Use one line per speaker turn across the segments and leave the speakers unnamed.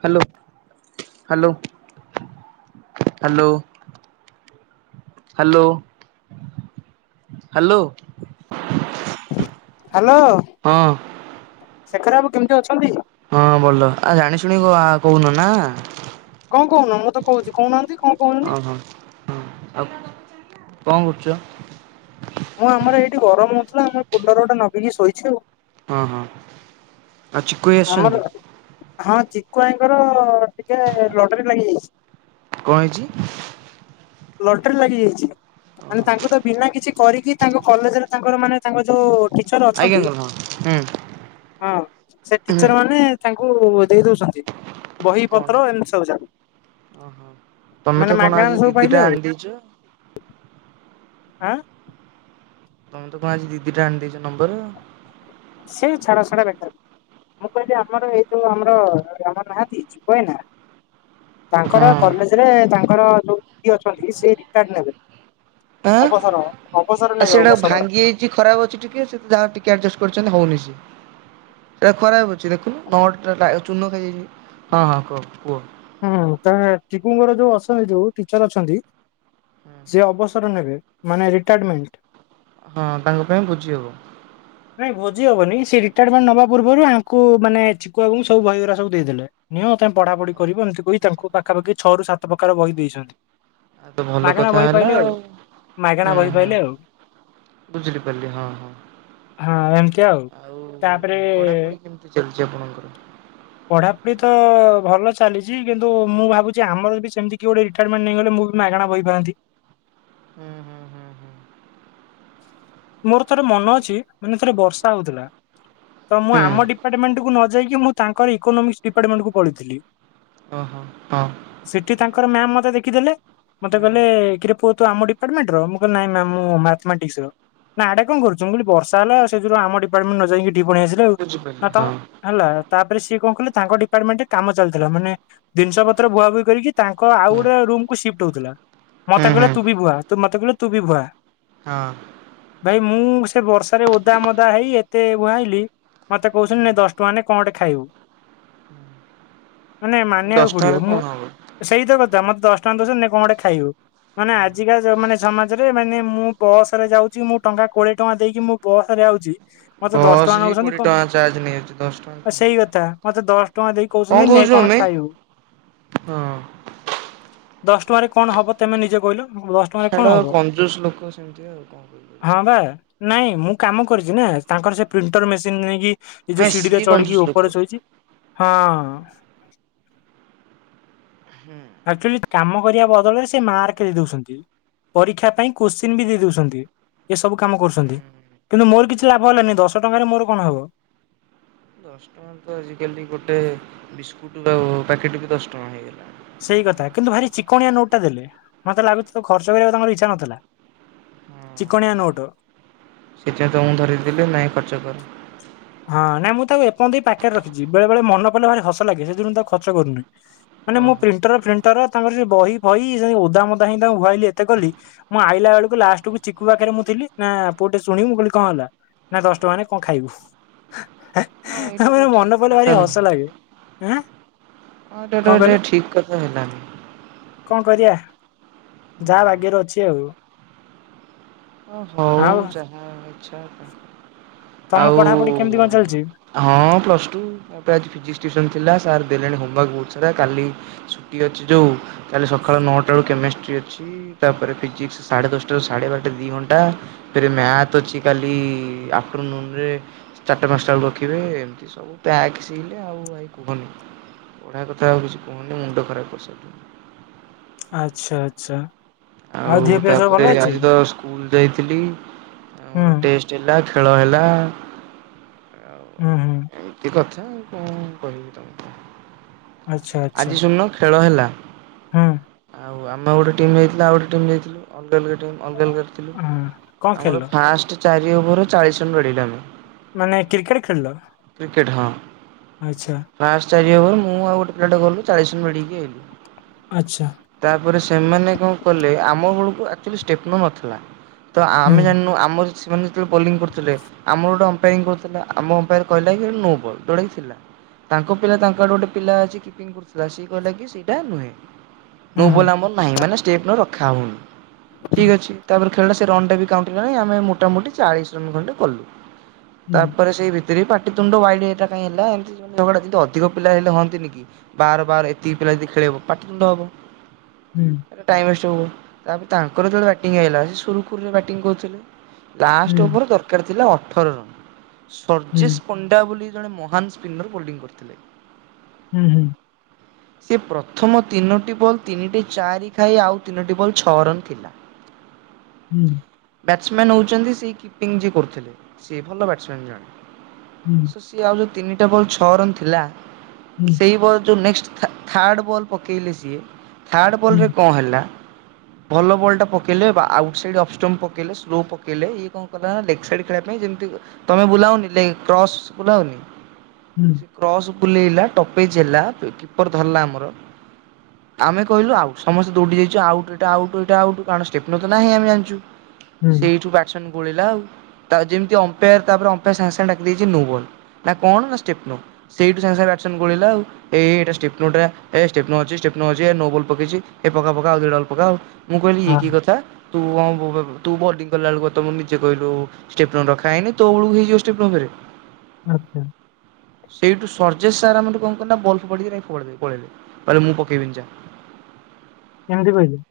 Hello, hello, hello hello, hello.
Hello. Shekhar ବାବୁ କେମିତି ଅଛନ୍ତି?
ହଁ ଭଲ। ଆ ଜାଣି ଶୁଣି ଆ କହୁନ ନା?
କଣ କହୁନ ମୁଁ ତ କହୁଛି କହୁନାହାନ୍ତି କଣ
ହଁ
କହୁଛନ୍ତି?
ହଁ। ଆଉ କଣ କରୁଛ?
ମୁଁ ଆମର ଏଇଠି ଗରମ ହଉଥିଲା, ଆମେ କୁଲର ଗୋଟେ ନଗେଇକି ଶୋଇଛୁ ଆଉ।
ହଁ ହଁ। ଆଉ ଚିକୁ ଭାଇ
ଆମର,
ଆସିଛନ୍ତି
ହଁ ଚିକୁ ଭାଇଙ୍କର ଟିକେ ଲଟେରୀ ଲାଗିଯାଇଛି।
କଣ ହେଇଛି?
ଲଟେରୀ ଲାଗି ଯାଇଛି।
ଓହୋ
ମାନେ ତାଙ୍କୁ ତ ବିନା କିଛି କରିକି ତାଙ୍କ କଲେଜରେ ତାଙ୍କର ମାନେ ତାଙ୍କ ଯୋଉ ଟିଚର
ଆଜ୍ଞା
ଅଛନ୍ତି
ହଁ ହୁଁ।
ହଁ, ସେ
ହୁଁ
ଟିଚର ମାନେ ତାଙ୍କୁ ଦେଇ ଦଉଛନ୍ତି।
କଣ
ବହିପତ୍ର ଏମିତି ସବୁ ଯାକ ମାନେ ମାଗଣା ସବୁ। ପାଇଲେ
ଦିଟା
ଆଉ
ଆଣିଦେଇଛୁ।
ହାଁ।
ତମେ ତ କଣ ଆଜି ଦିଦିଟା ଆଣି ଦେଇଛି ନମ୍ବର।
ସେଇ ଛାଡ ସେଟା ବେକାର। ମୁଁ କହିଲି ଆମର ଏଇ ଯୋଉ ଆମର, ଆମର ନାହାଁକି ଚିକୁ ଭାଇ ନା
ହଁ
ତାଙ୍କର
ଆଁ।
କଲେଜରେ ତାଙ୍କର ଯୋଉ ଦିଦି ଅଛନ୍ତି, ସିଏ ରିଟାର୍ଡ ନେବେ।
ଆଉ
ଅବସର, ଅବସର ନେବେ, ଅବସର।
କିଛି ଖରାପ ଅଛି ଟିକେ ସେ ଯାହା ଟିକେ ଆଡଜଷ୍ଟ କରିଛନ୍ତି ହଉନି ସେ ସେଇଟା ଖରାପ ଅଛି। ଦେଖୁନୁ ନଟ ଟା ଚୂର୍ଣ୍ଣ ଖାଇଯାଇଛି। ହଁ ହଁ କୁହ କୁହ।
ହଁ ଚିକୁଙ୍କର ଯୋଉ ଅଛନ୍ତି। ଯୋଉ ଟିଚର ଅଛନ୍ତି ସେ ଅବ ସର ନେବେ। ମାନେ ରିଟାର୍ଡମେଣ୍ଟ।
ହଁ ତାଙ୍କ ପାଇଁ ବୁଝି ହବ।
ନାଇଁ ବୁଝି ହବନି। ସେ ରିଟାୟାରମେଣ୍ଟ ନବା ପୂର୍ବରୁ ୟାଙ୍କୁ ମାନେ ଚିକୁବାବୁଙ୍କୁ ସବୁ ବହିଗୁରା ସବୁ ଦେଇଦେଲେ। ନିଅ ତମେ ପଢାପଢି କରିବଏମିତି କହି, ତାଙ୍କୁ ପାଖାପାଖି ଛଅ ରୁ ସାତ ପ୍ରକାର ବହି ଦେଇଛନ୍ତି।
ଆଉ ତ ଭଲ
ମାଗଣା
କଥା
ବହି
ହେଲା
ପାଇଲେ ଆଉ, ମାଗଣା
ହୁଁ
ବହି
ହୁଁ
ପାଇଲେ ଆଉ।
ବୁଝିଲି ପାରିଲି ହଁ ହଁ,
ହଁ ଏମିତି
ଆଉ
ତାପରେ
ପଢାପଢି କେମତି? କି ଚାଲିଛି ଆପଣଙ୍କର?
ପଢାପଢି ତ ଭଲ ଚାଲିଛି କିନ୍ତୁ ମୁଁ ଭାବୁଛି ଆମର ବି ସେମିତି କିଛି ଗୋଟେ ରିଟାର୍ଡ଼ମେଣ୍ଟ ନେଇଗଲେ ମୁଁ ବି ମାଗଣା ବହି ପାଆନ୍ତି।
ହୁଁ ହୁଁ ହୁଁ। ହୁଁ।
ମୋର ଥରେ ମନ ଅଛି ମାନେ ଥରେ ବର୍ଷା ହଉଥିଲା। ତ ମୁଁ
ହୁଁ
ଆମ ଡିପାର୍ଟମେଣ୍ଟକୁୁ ନ ଯାଇକି ମୁଁ ତାଙ୍କର ଇକୋନୋମିକ୍ସ ଡିପାର୍ଟମେଣ୍ଟ କୁ ପଳେଇଥିଲି।
ଓ ହୋ ହଁ।
ସେଠି ତାଙ୍କର ମ୍ୟାାମ ମତେ ଦେଖିଦେଲେ ମୋତେ
ହୁଁ
କହିଲେ କିରେ ପୁଅ- ତୁ ଆମ ଡିପାର୍ଟମେଣ୍ଟ ର ମୁଁ କହିଲି ନାଇଁ ମ୍ୟାମ୍ ମୁଁ ମ୍ୟାଥ୍ ମେଟିକଶ୍ ର। ନା ୟାଡେ କଁ କରୁଚୁ ମୁଁ କହିଲି ବର୍ଷା ହେଲା ଆଉ ସେଥିରୁ ଆମ ଡିପାର୍ଟମେଣ୍ଟକୁ ନ ଯାଇକି ଏଠିକି ପଳେଇ ଆସିଲି,
ବୁଝିପାରିଲି
ଆଉ ତ
ହଁ
ହେଲା ତାପରେ ସିଏ କଁ କଲେ ତାଙ୍କ ଡିପାର୍ଟମେଣ୍ଟ ରେ କାମ ଚାଲିଥିଲା ମାନେ ଜିନିଷ ପତ୍ର ବୁହାବୁହି କରିକି ତାଙ୍କ ଆଉ
ହୁଁ।
ଗୋଟେ ରୁମକୁୁ ସିଫ୍ଟ ହଉଥିଲା
ହୁଁ
ମତେ
ହୁଁ
କହିଲେ ତୁ ବି ବୁହା ମତେ କହିଲେ ତୁ ବି ବୁହା।
ହଁ।
ଭାଇ ମୁଁ ସେ ବର୍ଷାରେ ଓଦା ମଦା ହେଇ ଏତେ ବୁହାଇଲି ମତେ କହୁଛନ୍ତି ନେ ଦଶ ଟଙ୍କା ନେ କଁ ଗୋଟେ ଖାଇବୁ, ମାନେ
ଦଶ
ମାନିବାକୁ
ଟଙ୍କାରେ
ପଡିବ
କଣ
ମୁଁ
ହବ?
ସେଇତ କଥା ମତେ ଦଶ ଟଙ୍କା ଦୋଉଛନ୍ତି ନେ କଁ ଗୋଟେ ଖାଇବୁ। ମାନେ ଆଜିକା ଜ ମାନେ ସମାଜରେ ମାନେ ମୁଁ ବସ ରେ ଯାଉଛି ମୁଁ ଟଙ୍କା କୋଡିଏ ଟଙ୍କା ଦେଇକି ମୁଁ ବସରେ ଆଉଚି।
ବସ୍ ହିଁ କୋଡ଼ିଏ ଟଙ୍କା ଚାର୍ଜ ନେଇଯାଉଚି, ଦଶ ଟଙ୍କା କଣ
ସେଇ କଥା ମତେ ଦଶ ଟଙ୍କା ଦେଇ କହୁଛନ୍ତି ନେ
କହୁଛୁ
କଣ
ଅମି
ଖାଇବୁ।
ହଁ।
ଦଶ ଟଙ୍କାରେ କଣ ହବ ତେମେ ନିଜେ କହିଲ? ଦଶ ଟଙ୍କାରେ କଣ
ଛାଡ
ହବ?
କଞ୍ଜୁସ୍ ଲୋକ ସେମିତି ଆଉ କଣ
ହଁ
କରିପାରିବା।
ବା ନାଇଁ ମୁଁ କାମ କରିଛି ନା ତାଙ୍କର ସେ ପ୍ରିଣ୍ଟର ମେସିନ ନେଇକି ଏ ଯୋଉ
ନାଇଁ
ସିଡି ରେ
ସିଏ କଞ୍ଜୁସ
ଚଢିକି ଉପରେ
ଲୋକ।
ଶୋଇଚି, ହଁ।
ହୁଁ
ଆଚୁଲି କାମ କରିବା ବଦଳରେ ସେ ମାର୍କ ଦେଇ ଦଉଛନ୍ତି। ପରୀକ୍ଷା ପାଇଁ କୋଶ୍ଚିନ୍ ବି ଦେଇ ଦଉଛନ୍ତି ଏସବୁ କାମ
ହୁଁ
କରୁଚନ୍ତି। କିନ୍ତୁ ମୋର କିଛି ଲାଭ ହେଲାନି ଦଶ ଟଙ୍କାରେ ମୋର କଣ ହବ।
ଦଶ ଟଙ୍କା ତ ଆଜିକାଲି ଗୋଟେ ବିସ୍କୁଟ ବା ପ୍ୟାକେଟ ବି ଦଶ ଟଙ୍କା ହେଇଗଲା।
ସେଇ କଥା କିନ୍ତୁ ଭାରି ଚିକଣିଆ ନୋଟ ଟା ଦେଲେ ମତେ ଲାଗୁଚି ଖର୍ଚ୍ଚ କରିବା ତାଙ୍କର ଇଚ୍ଛା ନଥିଲା। ଚିକଣିଆ ନୋଟ।
ସେଥିପାଇ ତମକୁ ଧରେଇଦଲେ ନାଇଁ ଖର୍ଚ୍ଚ କର।
ହଁ ନାଇ ମୁଁ ତାକୁ ଏପନ୍ତ ବି ପାଖରେ ରଖିଛି ବେଳେ ବେଳେ ମନ ପଇଲେ ଭାରି ହସ ଲାଗେ ସେଦିନୁ ତାକୁ ଖର୍ଚ କରୁନି। ମାନେ ମୁଁ
ଓହୋ
ପ୍ରିଣ୍ଟର ପ୍ରିଣ୍ଟର ତାଙ୍କର ସେ ବହି ଫହି ଓଦା ମୋଦା ହେଇ ତାଙ୍କୁୁବୁଆଇଲି ଏତେ କଲି ମୁଁ ଆଇଲା ବେଳକୁ ଲାଷ୍ଟ କୁ ଚିକୁୁ ପାଖରେ ମୁଁ ଥିଲି ନା ପୁଅ ଟିକେ ଶୁଣି ମୁଁ କହିଲି କଣ ହେଲା। ନା ଦଶ ଟଙ୍କାରେ କଁ ଖାଇବୁ।
ହଁ ଏଇଟା
ଆମର
ତ ଠିକ
ମନ ପଇଲେ
କଥା
ଭାରି
ନୁହଁ।
ହସ ଲାଗେ, ଆଁ। କଣ
[unintelligible] ଠିକ କଥା ହେଲାନି।
କଁ କରିଆ ଯାହା ଭାଗ୍ୟରେ ଅଛି ଆଉ।
ହଉ,
ଆଉ
ଯାହା ଇଛା।
ତମ ପଢାପଢି କେମିତି କଣ ଚାଲିଚି?
ହଁ ପ୍ଲସ୍ ଟୁ ମୋ ଆଜି ଫିଜିକ୍ସ ଟିୁସନ୍ ଥିଲା ସାର୍ ଦେଲେଣି ହୋମୱାର୍କ ବହୁତ ସାରା କାଲି ଛୁଟି ଅଛି ଯୋଉ କାଲି ସକାଳ ନଅଟା ରୁ କେମିଷ୍ଟ୍ରି ଅଛି ତାପରେ ଫିଜିକ୍ସ ସାଢ଼େ ଦଶଟାରୁ ସାଢେ ବାରଟା ଦି ଘ ଣ୍ଟା ଫେରେ ମ୍ୟାଥ୍ ଅଛି କାଲି ଆପ୍ଟର୍ ନୁନ ରେ ଚାଟା ପାନଷ୍ଟା କୁରଖିବେ ଏମିତି ସବୁ ପ୍ୟାକ୍ ସିଲ୍ ଆଉ ଭାଇ କୁହନି। ପଢ଼ା କଥା ଆଉ କିଛି କୁହନି ମୁଣ୍ଡ ଖରାପ କରିସାଇଲାଣୀ।
ଆଛା ଆଛା।
ଆଉ ତାପରେ ଆଜି ତ ସ୍କୁଲ ଯାଇଥିଲି ଆଉ
ହୁଁ
ମୋର ଟେଷ୍ ଟ ହେଲା ଖେଳ ହେଲା। ଆଉ
ଉଁ ହୁଁ।
ଏମିତି କଥା ଆଉ କଣ କହିବି ତମକୁ
ଆଚ୍ଛା ଆଚ୍ଛା
ଆଜି ସୁନୁ ଖେଳ ହେଲା।
ହୁଁ।
ଆଉ ଆମେ ଗୋଟେ ଟିମ୍ ହେଇଥିଲା ଆଉ ଗୋଟେ ଟିମ୍ ଯାଇଥିଲୁ। ଅଣ୍ଡେଲ୍ ଗେଟିଙ୍ଗ୍ ଅଣ୍ଡେଲଗେଟ୍ ଥିଲୁ
ହଁ। କଣ
ଆମର
ଖେଳିଲ
ଫାଷ୍ଟ ଚାରି ଓଭର ଚାଳିସି ରନ୍ ମିଳିଲା ଆମକୁ
ମାନେ କ୍ରିକେଟ୍ ଖେଳିଲ?
କ୍ରିକେଟ୍ ହଁ।
ଆଚ୍ଛା।
ଫାଷ୍ଟ ଚାରି ଓଭର ମୁଁ ଆଉ ଗୋଟେ ପିଲା ଟେ ଗଲୁ ଚାଳିସି ରନ୍ ବାଡେଇକି ଆଇଲୁ।
ଆଚ୍ଛା।
ତାପରେ ସେମାନେ କଣ କଲେ ଆମ ବେଳକୁ ଆଚୁଆଲି ଷ୍ଟେପନୋ ନଥିଲା। ତ
ହୁଁ
ଆମେ ଜାଣିନୁ ଆମର ସେମାନେ ଯେତେବେଳେ ବୋଲିଂ କରୁଥିଲେ ଆମର ଗୋଟେ ଅମ୍ପାୟାରିଂ କରୁ ଥିଲା ଆମ ଅମ୍ପାୟାର କହିଲା କି ନୋ ବଲ ଯୋଉଟାକି ଥିଲା। ତାଙ୍କ ପିଲା ତାଙ୍କ ଆଡୁ ଗୋଟେ ପିଲା ଅଛି କିପିଙ୍ଗ କରୁଥିଲା ସିଏ କହିଲା କି ସେଇଟା ନୁହେଁ
ହୁଁ ହୁଁ
ନୋବଲ ଆମର ନାହିଁ ମାନେ ଷ୍ଟେପ୍ନୋ ରଖା ହଉନି। ଠିକ୍
ହୁଁ
ଅଛି ତାପରେ ଖେଳିଲା ସେ ରନ୍ ଟା ବି କାଉଣ୍ଟ ହେଲାନି ଆମେ ମୋଟାମୋଟି ଚାଳିଶ ରନ୍ ଖଣ୍ଡେ କଲୁ। ତାପରେ ସେଇ ଭିତରେ ପାଟିତୁଣ୍ଡ ୱାଇଡ ଏଟା କାଇଁ ହେଲା ଏମତି ସବୁ ଝଗଡା ଯେନ୍ତି ଅଧିକ ପିଲା ହେଲେ ହଅନ୍ତିନି କି? ବାର ବାର ଏତିକି ପିଲା ଯଦି ଖେଳେଇବ ପାଟି ତୁଣ୍ଡ ହବ।
ହୁଁ।
ଏଟା ଟାଇମ୍ ୱେଷ୍ଟ ହେବ, ତାପରେ ତାଙ୍କର ଯେତେବେଳେ ବ୍ୟାଟିଂ ଆଇଲା ସେ ସୁରୁଖୁରୁରେ ବ୍ୟାଟିଂ କରୁଥିଲେ ଲାଷ୍ଟ ଓଭର ଦରକାର ଥିଲା ଅଠର ରନ ସରଚିସ୍ ପଣ୍ଡା ବୋଲି ଜଣେ ମହାନ୍ ସ୍ପିନର ବୋଲଡିଂ କରିଥିଲେ।
ହୁଁ ହୁଁ।
ସେ ପ୍ରଥମ ତିନୋଟି ବଲ୍ ତିନିଟି ଚାରି ଖାଇ ଆଉ ତିନୋଟି ବଲ ଛଅ ରନ୍ ଥିଲା।
ହୁଁ।
ବ୍ୟାଟ୍ସମ୍ୟାନ୍ ହଉଚନ୍ତି ସେଇ କିପିଙ୍ଗ ଯିଏ କରୁଥିଲେ ସିଏ ଭଲ ବ୍ୟାଟ୍ସମ୍ୟାନ୍ ଜଣେ।
ହୁଁ।
ସୋ ସିଏ ଆଉ ଯୋଉ ତିନିଟା ବଲ୍ ଛଅ ରନ୍ ଥିଲା, ସେଇ ବଲ୍ ଯୋଉ ନେକ୍ସଟ୍ ଥା ଥାର୍ଡ ବଲ୍ ପକେଇଲେ ସିଏ ଥାର୍ଡ଼ ବଲରେ କଣ ହେଲା ଭଲ ବଲଟା ପକେଇଲେ ବା ଆଉଟ୍ ସାଇଡ଼୍ ଅପ୍ ଷ୍ଟମ୍ପ ପକେଇଲେ ସ୍ଲୋ ପକେଇଲେ ଇଏ କଣ କଲା ଲେଗ୍ ସାଇଡ଼୍ ଖେଳିବା ପାଇଁ ଯେମିତି ତମେ ବୁଲାଅନି ଲେ କ୍ରସ ବୁଲାଅନି?
ହୁଁ।
ସେ କ୍ରସ୍ ବୁଲେଇଲା ଟପେଜ୍ ହେଲା କିପର ଧରିଲା ଆମର ଆମେ କହିଲୁ ଆଉଟ୍ ସମସ୍ତେ ଦୋଉଡିଯାଇଚୁ ଆଉଟ୍ ଏଇଟା ଆଉଟ୍ ଏଇଟା ଆଉଟ୍ କାରଣ ଷ୍ଟେପ୍ନୋ ତ ନାହିଁ ଆମେ ଜଣିଚୁ। ସେଇଠୁ ବ୍ୟାଟ୍ସମ୍ୟାନ୍ ଗୋଳେଇଲା ଆଉ ତା ଯେମିତି ଅମ୍ପାୟାର ତାପରେ ଅମ୍ପାୟାର ସାଙ୍ଗେ ସାଙ୍ଗେ ଡାକି ଦେଇଛି ନୋବଲ ନା କଣ ନା ଷ୍ଟେପେ୍ନୋ ସେଇଠୁ ସାଙ୍ଗେ ସାଙ୍ଗେ ବ୍ୟାଟ୍ସମ୍ୟାନ୍ ଗୋଳେଇଲା ଆଉ ଏ ଏ ଏଇଟା ଷ୍ଟେପ୍ନୋ ଟା ଏ ଷ୍ଟେପ୍ନୋ ଅଛି ଷ୍ଟେପ୍ନୋ ଅଛି ଏ ନୋ ବଲ ପକେଇଚି ଏ ପକା ପକା ଆଉ ଦି ଟା ବଲ୍ ପକା ଆଉ ମୁଁ କହିଲି ଇଏ କି କଥା ତୁ କଁ ବେ ତୁ ବଡିଂ କଲା ବେଳକୁ ତମ ନିଜେ କହିଲୁ ଷ୍ଟେପ୍ନୋ ରଖାହେଇନି ତୋ ବେଳୁକୁ ହେଇଯିବ ଷ୍ଟେପ୍ନୋ ଫେରେ
ଆଚ୍ଛା।
ସେଇଠୁ ସର୍ଜେଶ ସାର୍ ଆମର କଣ କଲେ ନା ବଲ୍ ଫୋପାଡିକି ଯାଇ ଫୋପାଡି ଦେଇ ପଳେଇଲେ। କହିଲେ ମୁଁ ପକେଇବିନି ଯା
ଏମିତି କହିଲେ?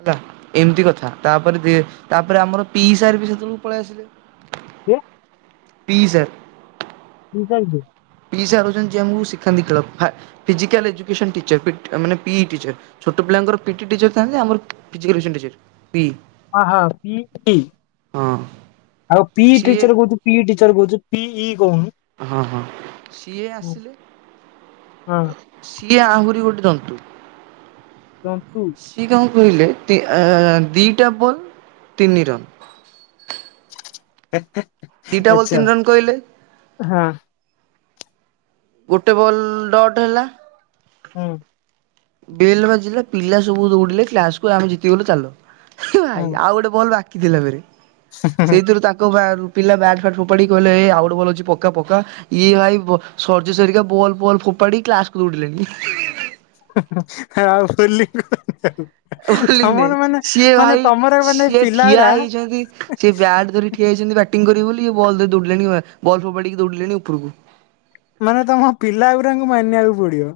ହେଲା ଏମିତି କଥା ତାପରେ ଦି ତାପରେ ଆମର ପି ସାର୍ ବି ସେତେବେଳକୁ ପଳେଇ ଆସିଲେ।
କିଏ?
P sir.
ସିଏ ଯାଇଥିଲେ?
ପି ସାର୍ ହଉଚନ୍ତି ଯିଏ ଆମକୁ ଶିଖାନ୍ତି ଖେଳ ଫା ଫିଜିକାଲ୍ ଏଜୁକେସନ୍ ଟିଚର ପିଟ୍ ମାନେ ପି ଟିଚର। ଛୋଟ ପିଲାଙ୍କର ପିଟି ଟିଚର ଥାଆନ୍ତି ଆମର ଫିଜିକାଲ୍ ଏଜୁକେସନ୍ ଟିଚର ହୁଁ।
ହଁ ହଁ ପିଟି ଆଉ ପି
ସିଏ
ଟିଚର କହୁଛୁ। ପି ଟିଚର କହୁଛୁ ପି ଇ କହୁନୁ।
ହଁ ହଁ ସିଏ
ହୁଁ,
ଆସିଲେ
ହଁ
ସିଏ ଆହୁରି ଗୋଟେ ଜନ୍ତୁ।
ଜନ୍ତୁ।
ସିଏ କଣ କହିଲେ ଆଁ ଆଁ ଦିଇଟା ବଲ୍ ତିନି ରନ୍।
[inaudible]
ଦିଇଟା ବଲ୍ ତିନି ରନ୍ କହିଲେ।
ହଁ।
ଗୋଟେ ବଲ୍ ଡଟ ହେଲା।
ହଁ।
ବେଲ୍ ବାଜିଲା ପିଲା ସବୁ ଦୌଡିଲେ କ୍ଲାସକୁୁ ଆମେ ଜିତିଗଲୁ ଚାଲ ଭାଇ
ହୁଁ
ଆଉ ଗୋଟେ ବଲ୍ ବାକି କିଥିଲା ପରେ ସେଇଥିରୁ ତାଙ୍କ ବାହାରୁ ପିଲା ବ୍ୟାଟ ଫାଟ୍ ଫୋପାଡ଼ି କହିଲେ ଆଉ ଗୋଟେ ବୋଲ୍ ଅଛି ପକା ପକା। ଇଏ ଭାଇ ସରିଯ୍ୟ ହେରିକା ବଲ ବଲ୍ ଫୋପାଡି କ୍ଲାସକୁୁ ଦୌଡିଲେନି।
ଆଉ [inaudible]
ବୋଲି କି
ତମର
ନାଇଁ
ମାନେ
ସିଏ
ମାନେ
ଭାଇ
ତମର ମାନେ
ସିଏ ଠିଆ
ପିଲାଗୁରା
ହେଇଛନ୍ତି ସେ ବ୍ୟାଟ ଧରି। ଠିଆଇଛନ୍ତି ବ୍ୟାଟିଂ କରିବେ ବୋଲି ବଲ ଦେଇ ଦୌଡ଼ିଲେଣି ବଲ ଫୋପାଡ଼ିକି ଦୌଡ଼ିଲେଣି ଉପରକୁ।
ମାନେ ତମ ପିଲାଗୁଡାଙ୍କୁ ମାନିବାକୁ ପଡିବ।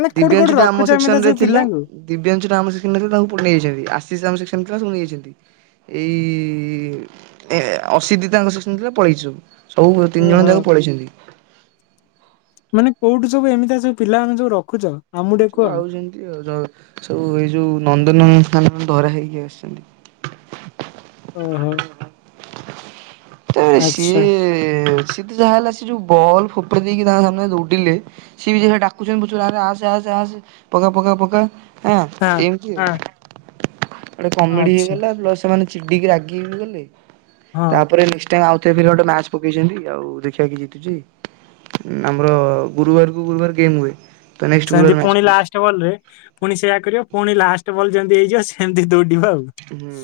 ମାନେ କୋଉଠି
ଦିବ୍ୟାଂଶୁ
କୋଉଠି
ଟା ଆମ
ରଖୁଛୁ
ସେକ୍ସନ
ଏମିତି
ରେ
ସବୁ
ଥିଲା
ପିଲାଙ୍କୁ।
ଦିବ୍ୟାଂଶୁ ଆମ ସେକ୍ସନ ଥିଲା ତାଙ୍କୁ ପଠେଇଯାଇଛନ୍ତି ଆଶିଷ ଆମ ସେକ୍ସନ ତାକୁ ନେଇଯାଇଛନ୍ତି। ଏଇ ଅସିଧି ତାଙ୍କ ସେକ୍ସନ ଥିଲା ପଳେଇଛୁୁ। ସବୁ ତିନି ଜଣ
ଓହୋ
ଯାକ ପଳେଇଛନ୍ତି।
ମାନେ କୋଉଠୁ ସବୁ ଏମିତି ଆ ସବୁ ପିଲାମାନେ ସବୁ ରଖୁଛ। ଆମକୁ ଟିକେ
ସବୁ
କୁହ।
ଆଉଛନ୍ତି ଆଉ ସବୁ ଏଇ ଯୋଉ ନନ୍ଦନକାନନ ଧରା ହେଇକି ଆସିଛନ୍ତି।
ଓହୋ।
ତ
ଆଚ୍ଛା
ସିଏ ସିଏ ତ ଯାହା ହେଲା ସେ ଯୋଉ ବଲ୍ ଫୋପାଡ଼ି ଦେଇକି ତାଙ୍କ ସାମ୍ନ ଦୌଡିଲେ। ସିଏ ବି ଡାକୁଛନ୍ତି ଆରେ ଆସେ ଆସେ ଆସେ ପକା ପକା ପକା। ହଁ ଏମିତି ଆଉ ଗଟେ କମେଡି
ଆଚ୍ଛା
ହେଇଗଲା ପ୍ଲ ଚିିଡି କି ରାଗି ଗଲେ
ହଁ
ତା ଆଉଥରେ ଗୋଟେ ମ୍ୟାଚ ପକେଇଛନ୍ତି ଆଉ ଦେଖିବା କି ଜିତୁଛି। ଆମର ଗୁରୁବାର କୁ ଗୁରୁବାର ଗେମ୍ ହୁଏ। ତ ନେକ୍ସଟ୍
ସେମିତି
ଗୁରୁବାର ମ୍ୟାଚ୍
ପୁଣି
ପଡିଛି
ଲାଷ୍ଟ ବଲ ରେ ପୁଣି ସେଇଆ କରିବ ପୁଣି ଲାଷ୍ଟ ବଲ୍ ଯେମିତି ହେଇଯିବ ସେମିତି ଦୌଡିବା ଆଉ।
ହୁଁ।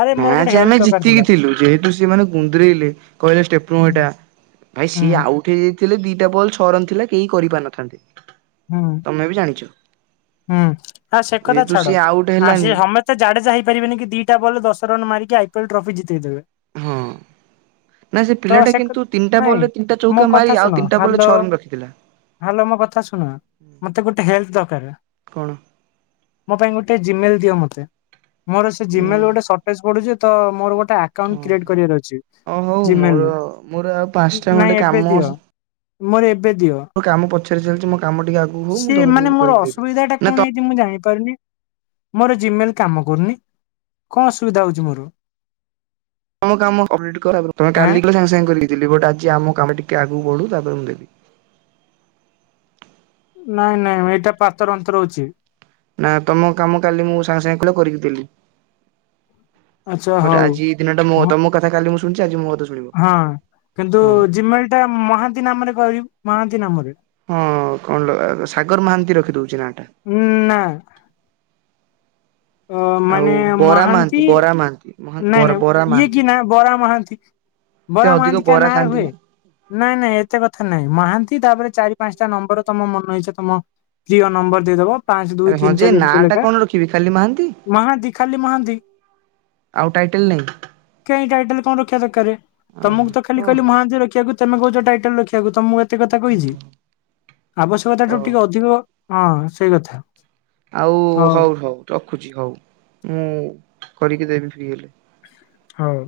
ଆରେ ମୋର ଗୋଟେ
ମ୍ୟାଚ
ହେଲ୍ପ
ଆମେ
ଦରକାର
ଜିତିକି
ଥିଲା।
ଥିଲୁ ଯେହେତୁ ସେମାନେେ ଗୁନ୍ଦରେଇଲେ କହିଲେ ଷ୍ଟେପଇଟା। ଭାଇ ସିଏ
ହୁଁ
ଆଉଟ ହେଇଯାଇଥିଲେ ଦିଟା ବଲ ଛଅ ରନ୍ ଥିଲା କେହି କରିପାରିନଥାନ୍ତେ।
ହୁଁ
ତମେ ବି ଜାଣିଛ।
ହୁଁ ହ ସେ କଥା
ଯେହେତୁ
ଛାଡ
ସିଏ ଆଉଟ୍
ଆ ସେ
ହେଲାନି
ସମ ସେ ଜାଡେଯା ହୋଇପାରିବେନି କି ଦିଟା ବଲ ଦଶ ରନ୍ ମାରିକି ଆଇପିଏଅଲ୍ ଟ୍ରଫି ଜିତେଇଦେବେ।
ହଁ। ନା ସେ ପିଲା
କ
କିନ୍ତୁ ତିନଟା
ନାଇଁ
ବଲ ରେ ତିନିଟା
ମୋ
ଚଉକା ମାରି ଆଉ ତିନିଟା ବଲ ଛଅ ରନ୍ ରଖିଥିଲା।
ହ୍ୟାଲୋ ମୋ କଥା ଶୁଣ ମତେ ଗୋଟେ ହେଲପ୍ ଦରକାର
କଣ
ମୋ ପାଇଁ ଗୋଟେ ଜିମେଲ ଦିଅ ମତେ। ମୋର ସେ
ଉଁ
ଜିମେଲ ଗୋଟେ ସଟେଜ୍ ପୁଡୁଛି ତ ମୋର ଗୋଟେ ଆ ଆକାଉଣ୍ଟ
ହଁ
କ୍ରିଏଟ କରିବାର ଅଛି
ଓ ହଉ ମୋର
ଜିମେଲରେ
ମୋର ଆଉ ପାଞ୍ଚଟା ଖଣ୍ଡେ
ନାଇଁ
କାମ
ଏବେ ଦିଅ। ମୋର ଏବେ ଦିଅ।
ମୋ କାମ ପଛରେ ଚାଲିଛି ମୋ କାମ ଟିକେ ଅ
ସିଏ ମାନେ ମୋର ଅସୁବିଧା ଟା କଣ ହେଇଛି ମୁଁ ଜାଣିପାରୁିନି। ମୋର ଜିମେଲ କାମ କରୁନି କଣ ଅସୁବିଧା ହଉଛି ମୋର।
ତମ କାମ କମ୍ପଲିଟ୍ କର ତମେ
ଆଁ
କାଲି କହିଲ ସାଙ୍ଗ ସାଙ୍ଗେ କରି କି ଦେଲି ବଟ ଆଜି ଆମ କାମ ଟିକେ ଆଗକୁ ବଢୁ ତାପରେ ମୁଁ ଦେବି।
ନାଇଁ ନାଇଁ ଏଇଟା ପାତର ଅନ୍ତର ହଉଛି।
ନା ତମ କାମ କାଲି ମୁଁ ସାଙ୍ଗେ ସାଙ୍ଗେ କହିଲ କରିକି ଦେଲି
ଆଚ୍ଛା
ବଟ
ହଉ
ଆଜି। ଦିନଟା ମୋ
ହଁ।
ତମ କଥା କାଲି ମୁଁ ଶୁଣିଛି ଆଜି ମୋ‌ କଥା ସୁ
ହଁ କିନ୍ତୁ ଜିମେଲ ଟା ମହାନ୍ତି ନାମରେ କରିବ ମହାନ୍ତି ନାମରେ।
ହଁ କଣ ଲ ସାଗର ମହାନ୍ତି ରଖିଦଉଛି ନାଟା।
ଉଁ ନା। ଅ
ଆଉ
ମାନେ
ବରା
ମହାନ୍ତି
ବରା ମହାନ୍ତି ମହା
ନାଇଁ
ବରା
ନାଇଁ
ବରା
ଇଏ
ମହାନ୍ତି।
କି ନା ବରା ମହାନ୍ତି।
ସେ
ବରା
ଅଧିକ
ମହାନ୍ତି କା
ବରା
ନା ରେ
ଖାଆନ୍ତି
ହୁଏ। ନାଇଁ ନାଇଁ ଏତେ କଥା ନାଇଁ ମହାନ୍ତି ତାପରେ ଚାରି ପାଞ୍ଚଟା ନମ୍ବର ତମ ମନ ଇଚ୍ଛା ତମ। ପ୍ରିଅ ନମ୍ବର ଦେଇଦବ ପାଞ୍ଚ ଦୁଇ ତିନି ଚାରି ଏମିତି ଲେଖା।
କି ବି ଖାଲି ମହାନ୍ତି।
ମହାନ୍ତି ଖାଲି ମହାନ୍ତି।
ଆଉ ଟାଇଟେଲ ନାହିଁ।
କାହିଁ ଟାଇଟେଲ କଁ ରଖିବା ଦରକାର ତମକୁ ତ ଖାଲି
ଓହୋ
କହିଲି
ହଉ।
ମହାନ୍ତି ରଖିବାକୁ। ତମେ କହୁଛ ଟାଇଟେଲ ରଖିବାକୁ ତ ମୁଁ ଏତେ କଥା କହିଛି ଆବଶ୍ୟକତା
ଓ
ଠୁ ଟିକେ ଅଧିକ। ହଁ ସେଇ କଥା।
ଆଉ ହଉ ହଉ ରଖୁଛି ହଉ ମୁଁ କରିକି ଦେବି ଫ୍ରି ହେଲେ।
ହଉ।